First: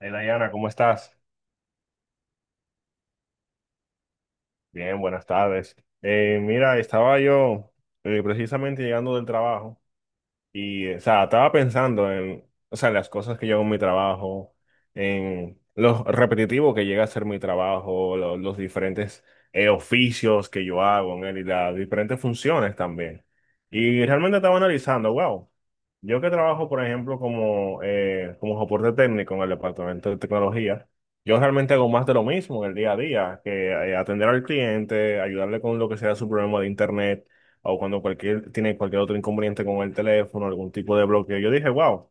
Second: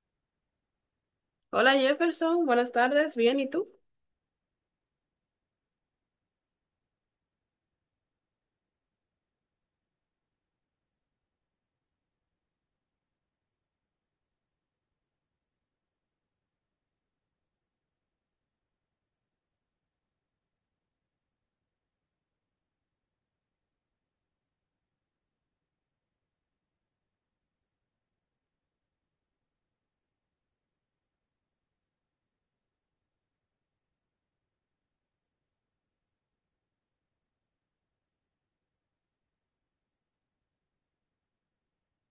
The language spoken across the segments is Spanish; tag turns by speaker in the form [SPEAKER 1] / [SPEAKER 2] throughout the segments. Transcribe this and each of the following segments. [SPEAKER 1] Hey Diana, ¿cómo estás?
[SPEAKER 2] Hola Jefferson, buenas tardes, bien, ¿y tú?
[SPEAKER 1] Bien, buenas tardes. Mira, estaba yo precisamente llegando del trabajo. Y, o sea, estaba pensando en, o sea, en las cosas que yo hago en mi trabajo, en lo repetitivo que llega a ser mi trabajo, los diferentes oficios que yo hago en él y las diferentes funciones también. Y realmente estaba analizando, wow, yo que trabajo, por ejemplo, como soporte técnico en el departamento de tecnología, yo realmente hago más de lo mismo en el día a día, que atender al cliente, ayudarle con lo que sea su problema de internet o tiene cualquier otro inconveniente con el teléfono, algún tipo de bloqueo. Yo dije, wow,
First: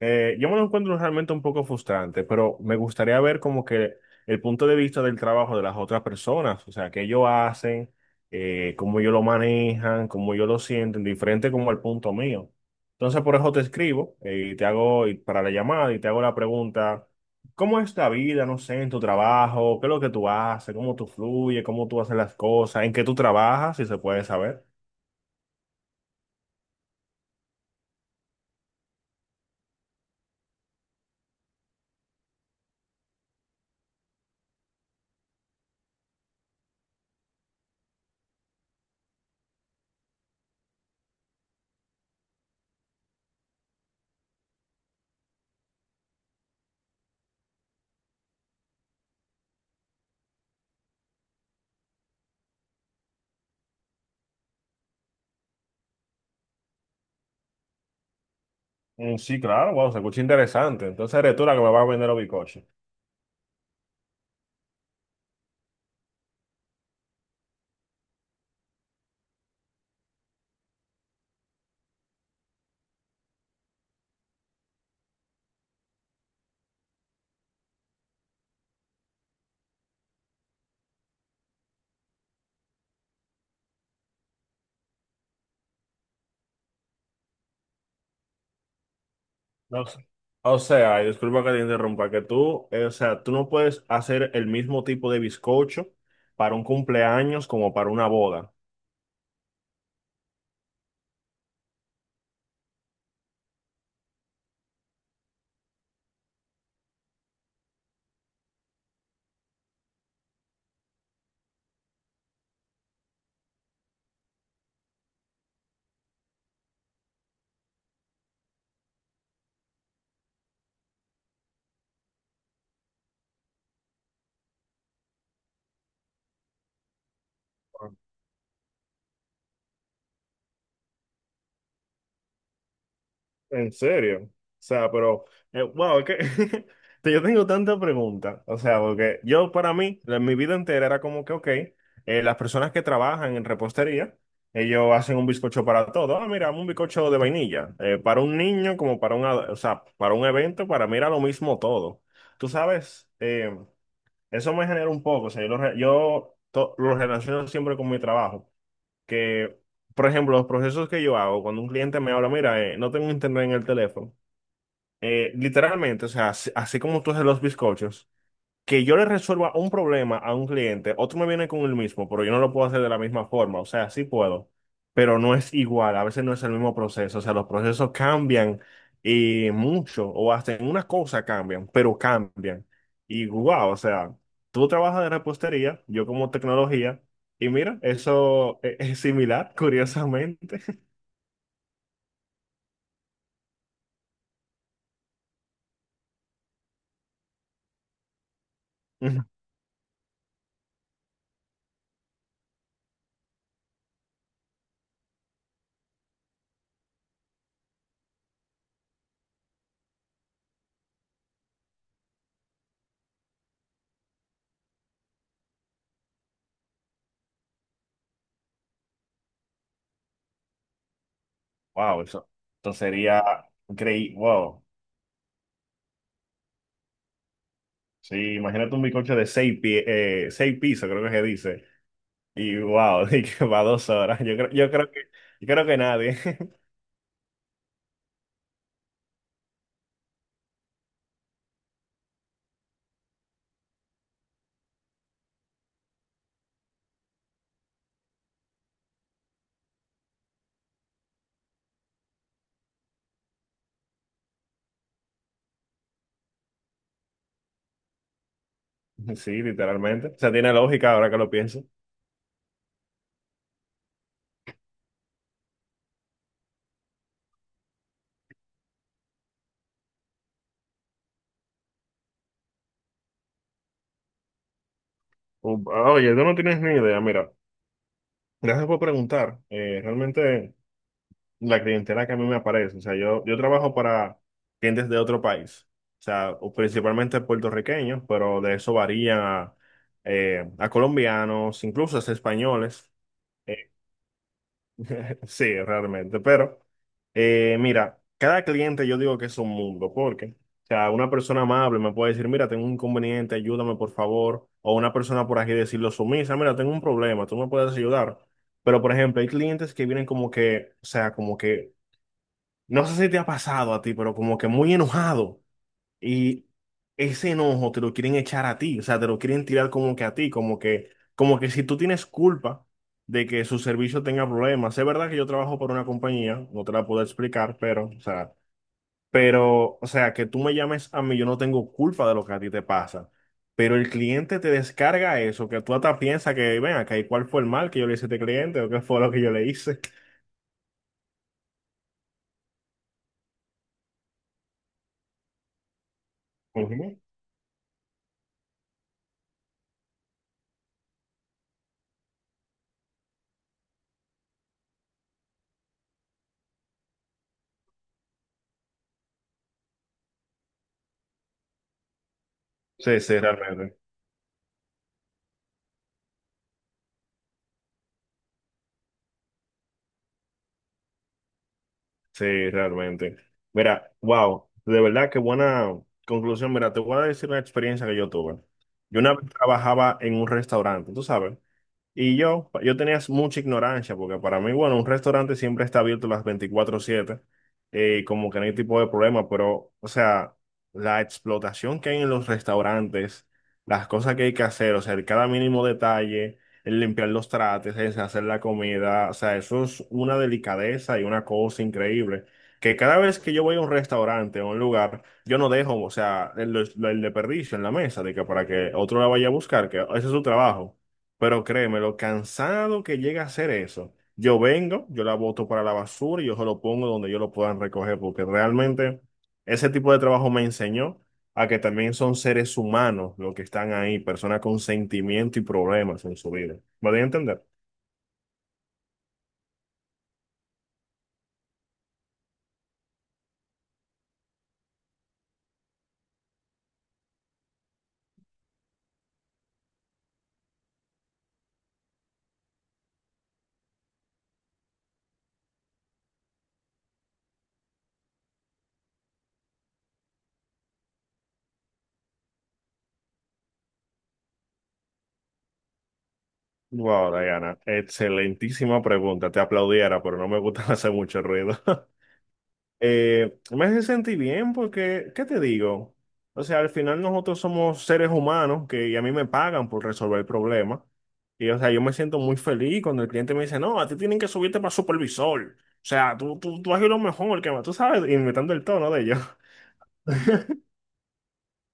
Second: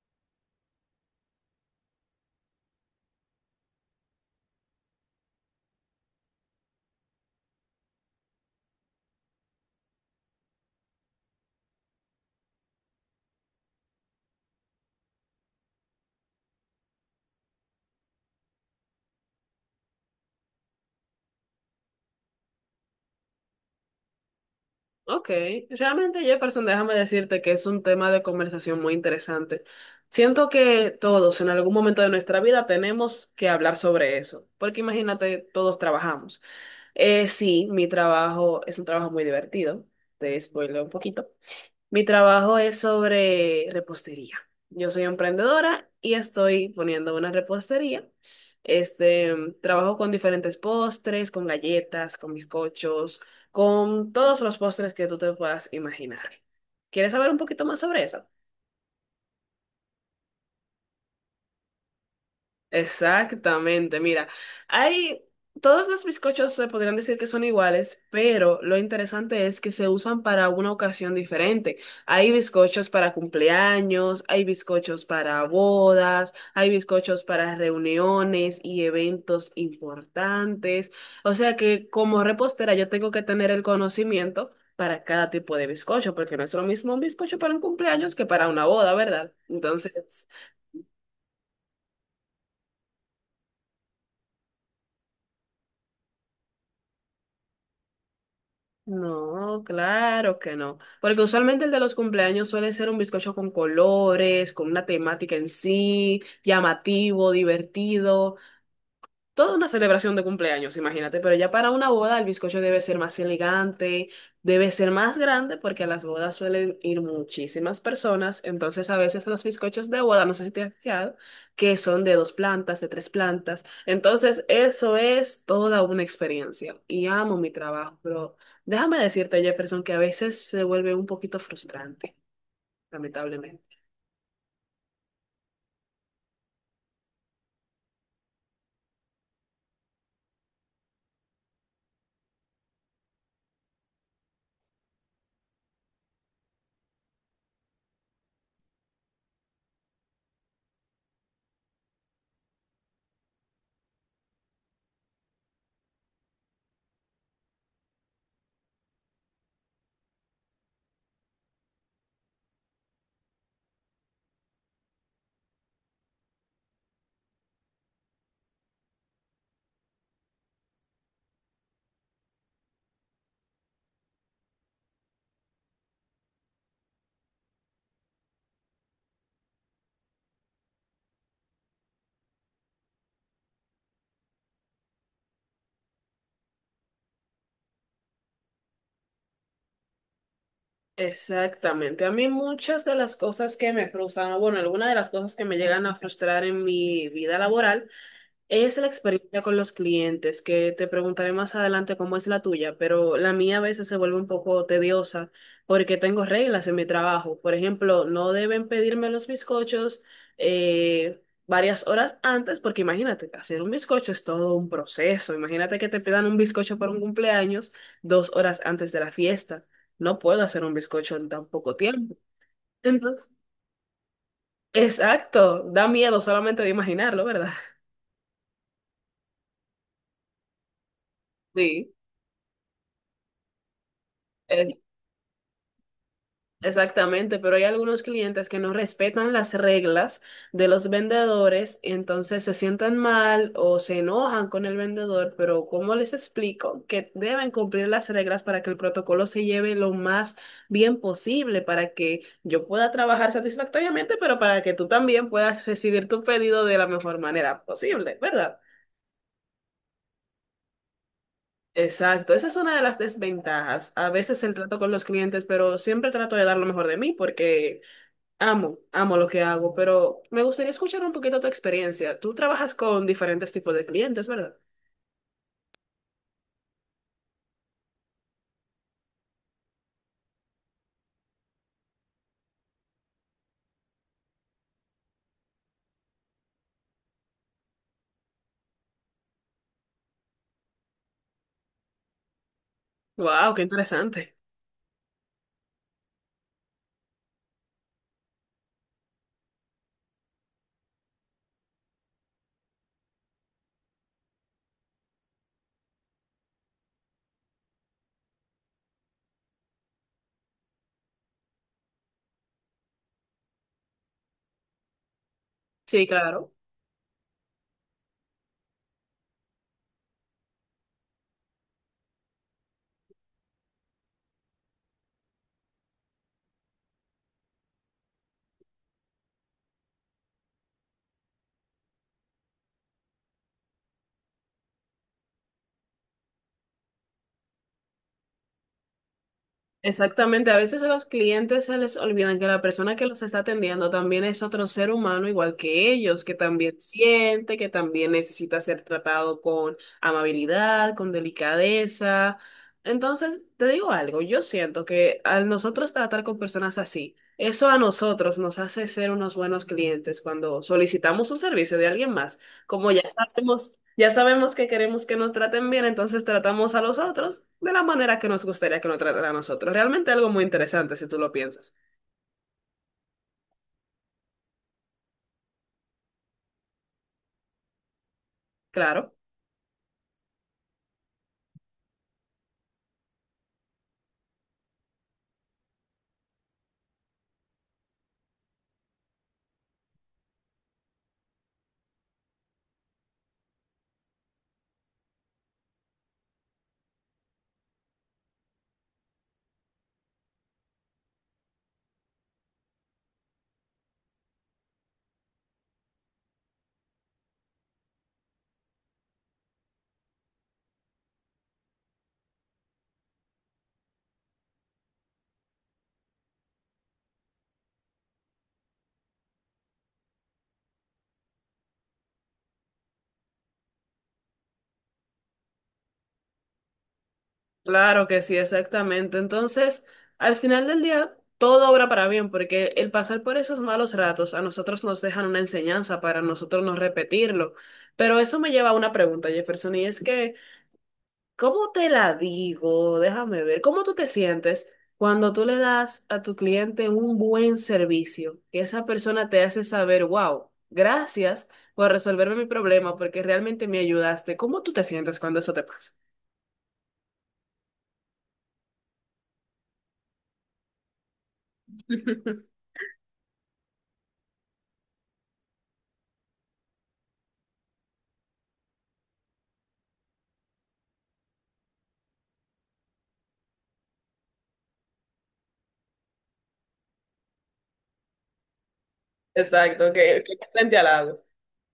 [SPEAKER 1] yo me lo encuentro realmente un poco frustrante, pero me gustaría ver como que el punto de vista del trabajo de las otras personas, o sea, qué ellos hacen, cómo ellos lo manejan, cómo ellos lo sienten, diferente como el punto mío. Entonces, por eso te escribo, y te hago y para la llamada y te hago la pregunta. ¿Cómo es la vida, no sé, en tu trabajo? ¿Qué es lo que tú haces? ¿Cómo tú fluyes? ¿Cómo tú haces las cosas? ¿En qué tú trabajas? Si se puede saber.
[SPEAKER 2] Ok, realmente Jefferson, déjame decirte que es un tema de conversación muy interesante. Siento que todos en algún momento de nuestra vida tenemos que hablar sobre eso, porque imagínate, todos trabajamos. Sí, mi trabajo es un trabajo muy divertido, te spoileo un poquito, mi trabajo es sobre repostería. Yo soy emprendedora y estoy poniendo una repostería. Este, trabajo con diferentes postres, con galletas, con bizcochos, con todos los postres que tú te puedas imaginar. ¿Quieres saber un poquito más sobre eso?
[SPEAKER 1] Mm, sí, claro, wow, se escucha interesante. Entonces eres tú la que me vas a vender los bizcochos.
[SPEAKER 2] Exactamente, mira, hay todos los bizcochos se podrían decir que son iguales, pero lo interesante es que se usan para una ocasión diferente. Hay bizcochos para cumpleaños, hay bizcochos para bodas, hay bizcochos para reuniones y eventos importantes. O sea que como repostera yo tengo que tener el conocimiento para cada tipo de bizcocho, porque no es lo mismo un bizcocho para un cumpleaños que para una boda, ¿verdad?
[SPEAKER 1] No sé.
[SPEAKER 2] Entonces.
[SPEAKER 1] O sea, y disculpa que te interrumpa, que tú, o sea, tú no puedes hacer el mismo tipo de bizcocho para un cumpleaños como para una boda.
[SPEAKER 2] No, claro que no. Porque usualmente el de los cumpleaños suele ser un bizcocho con colores, con una temática en sí, llamativo, divertido, toda una celebración de cumpleaños, imagínate, pero ya para una boda el bizcocho debe ser más elegante, debe ser más grande porque a las bodas suelen ir muchísimas personas. Entonces a veces los bizcochos de boda, no sé si te has fijado, que son de dos plantas, de tres plantas, entonces eso es toda una experiencia y amo mi trabajo, pero déjame decirte, Jefferson, que a veces se vuelve un poquito frustrante,
[SPEAKER 1] En
[SPEAKER 2] lamentablemente.
[SPEAKER 1] serio. O sea, pero, wow, es que yo tengo tantas preguntas. O sea, porque yo para mí, mi vida entera era como que, ok, las personas que trabajan en repostería, ellos hacen un bizcocho para todo. Ah, mira, un bizcocho de vainilla. Para un niño, como o sea, para un evento, para mí era lo mismo todo. Tú sabes, eso me genera un poco. O sea, yo lo, re- yo to- lo relaciono siempre con mi trabajo que, por ejemplo, los procesos que yo hago, cuando un cliente me habla, mira, no tengo internet en el teléfono, literalmente, o sea, así, así como tú haces los bizcochos, que yo le resuelva un problema a un cliente, otro me viene con el mismo, pero yo no lo puedo hacer de la misma forma. O sea, sí puedo, pero no es igual. A veces no es el mismo proceso. O sea, los procesos cambian mucho o hasta en una cosa cambian, pero cambian. Y wow, o sea, tú trabajas de repostería, yo como tecnología, y mira, eso es similar, curiosamente.
[SPEAKER 2] Exactamente. A mí muchas de las cosas que me frustran, o bueno, algunas de las cosas que me llegan a frustrar en mi vida laboral es la
[SPEAKER 1] Ujú.
[SPEAKER 2] experiencia con los clientes, que te preguntaré más adelante cómo es la tuya, pero la mía a veces se vuelve un poco tediosa porque tengo reglas en mi trabajo. Por ejemplo, no deben pedirme los bizcochos eh, varias horas antes, porque imagínate, hacer un bizcocho es todo un proceso. Imagínate que te pidan un bizcocho para un cumpleaños 2 horas antes de la fiesta. No puedo hacer un bizcocho en tan poco
[SPEAKER 1] Wow,
[SPEAKER 2] tiempo.
[SPEAKER 1] eso sería
[SPEAKER 2] Entonces,
[SPEAKER 1] increíble. Wow.
[SPEAKER 2] exacto, da miedo solamente de imaginarlo, ¿verdad?
[SPEAKER 1] Sí, imagínate un bizcocho de 6 pisos, creo que se dice.
[SPEAKER 2] Sí.
[SPEAKER 1] Y wow, y que va 2 horas. Yo creo que nadie.
[SPEAKER 2] Exactamente, pero hay algunos clientes que no respetan las reglas de los vendedores, y entonces se sientan mal o se enojan con el vendedor, pero ¿cómo les explico? Que deben cumplir las reglas para que el protocolo se lleve lo más bien posible, para que yo pueda trabajar satisfactoriamente, pero para que tú también puedas recibir tu pedido de la mejor manera posible, ¿verdad?
[SPEAKER 1] Sí, literalmente. O sea, tiene lógica ahora que lo pienso.
[SPEAKER 2] Exacto, esa es una de las desventajas. A veces el trato con los clientes, pero siempre trato de dar lo mejor de mí porque amo, amo lo que hago, pero me gustaría escuchar un poquito tu experiencia. Tú trabajas con diferentes tipos de clientes, ¿verdad?
[SPEAKER 1] Oye, tú no tienes ni idea. Mira, gracias por preguntar. Realmente la clientela que a mí me aparece. O sea, yo trabajo para clientes de otro país. O sea, o principalmente puertorriqueños, pero de eso varía a, a colombianos, incluso hasta españoles.
[SPEAKER 2] Wow, qué interesante.
[SPEAKER 1] Sí, realmente, pero mira, cada cliente yo digo que es un mundo, porque, o sea, una persona amable me puede decir, mira, tengo un inconveniente, ayúdame por favor, o una persona por aquí decirlo sumisa, mira, tengo un problema, tú me puedes ayudar. Pero, por ejemplo, hay clientes que vienen como que, o sea, como que, no sé si te ha pasado a ti, pero como que muy enojado.
[SPEAKER 2] Sí,
[SPEAKER 1] Y
[SPEAKER 2] claro.
[SPEAKER 1] ese enojo te lo quieren echar a ti, o sea, te lo quieren tirar como que a ti, como que si tú tienes culpa de que su servicio tenga problemas. Es verdad que yo trabajo para una compañía, no te la puedo explicar, pero, o sea, que tú me llames a mí, yo no tengo culpa de lo que a ti te pasa. Pero el cliente te descarga eso, que tú hasta piensas que, ven acá, ¿y cuál fue el mal que yo le hice a este cliente o qué fue lo que yo le hice?
[SPEAKER 2] Exactamente, a veces a los clientes se les olvidan que la persona que los está atendiendo también es otro ser humano igual que ellos, que también
[SPEAKER 1] Ujú.
[SPEAKER 2] siente, que también necesita ser tratado con amabilidad, con delicadeza. Entonces, te digo algo, yo siento que al nosotros tratar con personas así, eso a nosotros nos hace ser unos buenos clientes cuando solicitamos un servicio de alguien más. Como
[SPEAKER 1] Sí, sí, realmente.
[SPEAKER 2] ya sabemos que queremos que nos traten bien, entonces tratamos a los otros de la manera que nos gustaría que nos trataran a nosotros. Realmente algo muy interesante si tú lo piensas.
[SPEAKER 1] Sí, realmente. Mira, wow, de verdad qué buena conclusión. Mira, te voy a decir una experiencia que yo tuve. Yo una
[SPEAKER 2] Claro,
[SPEAKER 1] vez trabajaba en un restaurante, tú sabes. Y yo tenía mucha ignorancia, porque para mí, bueno, un restaurante siempre está abierto las 24/7, como que no hay tipo de problema, pero, o sea, la explotación que hay en los restaurantes, las cosas que hay que hacer, o sea, el cada mínimo detalle, el limpiar los trates, el hacer la comida, o sea, eso es una delicadeza y una cosa increíble. Que cada vez que yo voy a un restaurante o a un lugar, yo no dejo, o sea, el desperdicio en la mesa, de que para que otro la vaya a buscar, que ese es su trabajo. Pero créeme, lo cansado que llega a ser eso. Yo vengo, yo la boto para la basura y yo se lo pongo donde yo lo puedan recoger, porque realmente ese tipo de trabajo me enseñó a que también son seres humanos los que están ahí, personas con sentimiento y problemas en su vida. ¿Me voy a entender?
[SPEAKER 2] claro que sí, exactamente. Entonces, al final del día, todo obra para bien, porque el pasar por esos malos ratos a nosotros nos dejan una enseñanza para nosotros no repetirlo. Pero eso me lleva a una pregunta, Jefferson, y es que ¿cómo te la digo? Déjame ver. ¿Cómo tú te sientes cuando tú le das a tu cliente un buen servicio? Que esa persona te hace saber, wow, gracias por resolverme mi problema porque realmente me ayudaste. ¿Cómo tú te sientes cuando eso te pasa?
[SPEAKER 1] Wow, Diana, excelentísima pregunta. Te aplaudiera, pero no me gusta hacer mucho ruido. Me hace sentir bien porque, ¿qué te digo? O sea, al final nosotros somos seres humanos que y a mí me pagan por resolver problemas. Y, o sea, yo me siento muy feliz cuando el cliente me dice, no, a ti tienen que subirte para supervisor. O sea, tú haces lo mejor que más, tú sabes, inventando el tono de ello.
[SPEAKER 2] Exacto, que frente al lago.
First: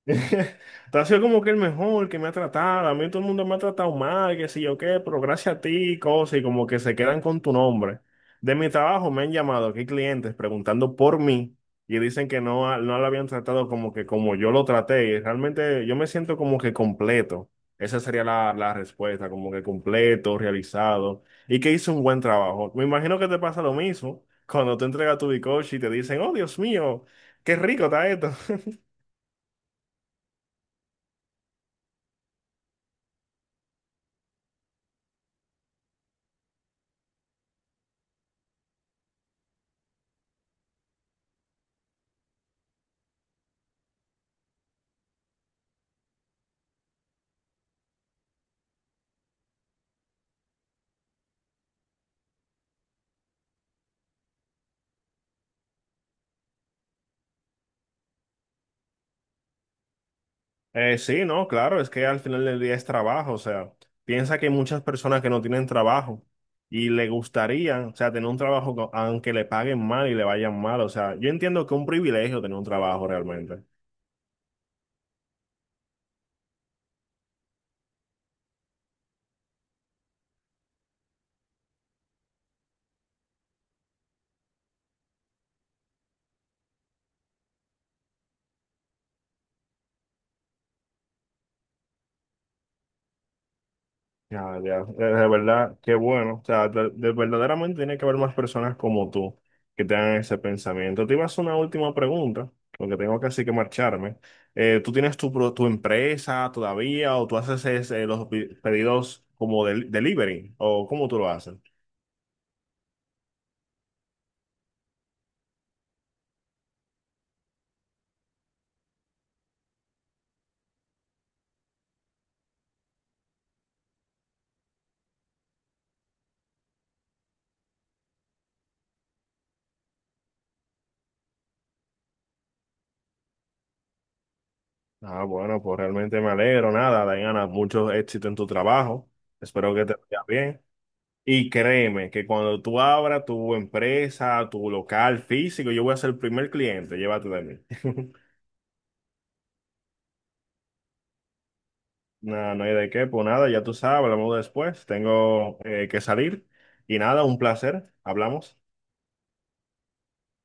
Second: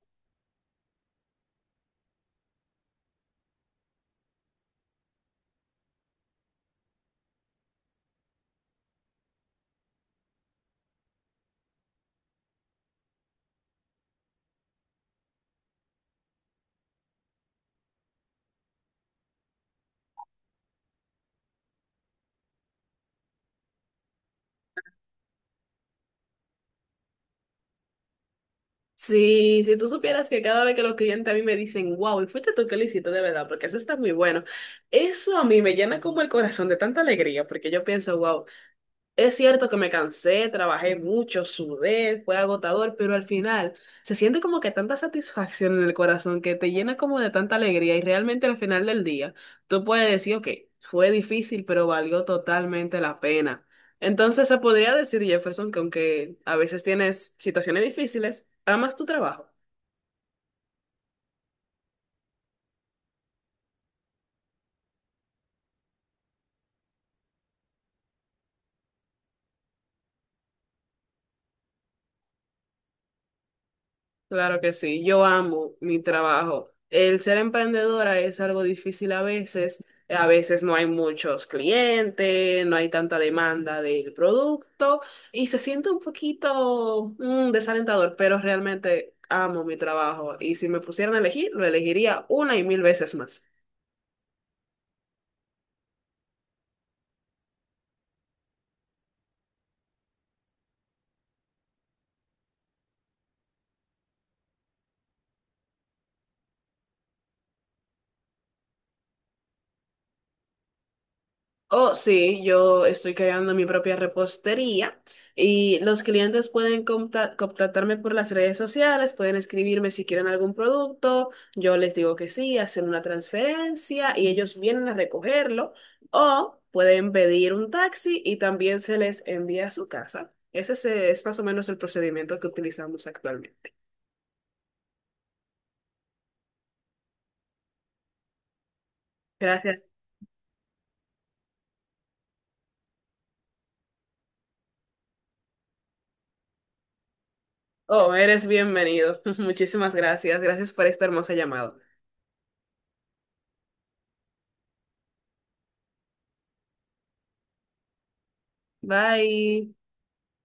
[SPEAKER 1] Tú has sido como que el mejor que me ha tratado. A mí todo el mundo me ha tratado mal, que sé yo qué, pero gracias a ti, cosas, y como que se quedan con tu nombre. De mi trabajo me han llamado aquí clientes preguntando por mí y dicen que no, no lo habían tratado como que como yo lo traté. Y realmente yo me siento como que completo. Esa sería la respuesta, como que completo, realizado y que hizo un buen trabajo. Me imagino que te pasa lo mismo cuando tú entregas tu bizcocho y te dicen, oh Dios mío, qué rico está esto.
[SPEAKER 2] Sí, si tú supieras que cada vez que los clientes a mí me dicen, wow, y fuiste tú que lo hiciste de verdad, porque eso está muy bueno, eso a mí me llena como el corazón de tanta alegría, porque yo pienso, wow. Es cierto que me cansé, trabajé mucho, sudé, fue agotador, pero al final se siente como que tanta satisfacción en el corazón que te llena como de tanta alegría y realmente al final del día tú puedes decir, ok, fue difícil, pero valió totalmente la pena. Entonces se podría decir, Jefferson, que aunque a veces tienes situaciones difíciles, amas tu trabajo.
[SPEAKER 1] Sí, no, claro, es que al final del día es trabajo, o sea, piensa que hay muchas personas que no tienen trabajo y le gustaría, o sea, tener un trabajo aunque le paguen mal y le vayan mal, o sea, yo entiendo que es un privilegio tener un trabajo realmente.
[SPEAKER 2] Claro que sí, yo amo mi trabajo. El ser emprendedora es algo difícil a veces no hay muchos clientes, no hay tanta demanda del producto y se siente un poquito mm, desalentador, pero realmente amo mi trabajo y si me pusieran a elegir, lo elegiría una y 1000 veces más.
[SPEAKER 1] Ya, ya, de verdad, qué bueno. O sea, verdaderamente tiene que haber más personas como tú que tengan ese pensamiento. Te iba a hacer una última pregunta, porque tengo casi que marcharme. ¿Tú tienes tu empresa todavía o tú haces los pedidos como del delivery o cómo tú lo haces?
[SPEAKER 2] Oh, sí, yo estoy creando mi propia repostería y los clientes pueden contactarme por las redes sociales, pueden escribirme si quieren algún producto, yo les digo que sí, hacen una transferencia y ellos vienen a recogerlo o pueden pedir un taxi y también se les envía a su casa. Ese es más o menos el procedimiento que utilizamos actualmente.
[SPEAKER 1] Ah, bueno, pues realmente me alegro. Nada, Diana, mucho éxito en tu trabajo. Espero
[SPEAKER 2] Gracias.
[SPEAKER 1] que te vaya bien. Y créeme que cuando tú abras tu empresa, tu local físico, yo voy a ser el primer cliente, llévate de mí.
[SPEAKER 2] Oh, eres bienvenido. Muchísimas gracias. Gracias por esta hermosa llamada.
[SPEAKER 1] No, no hay de qué, pues nada, ya tú sabes, hablamos después, tengo que salir. Y nada, un placer, hablamos.
[SPEAKER 2] Bye.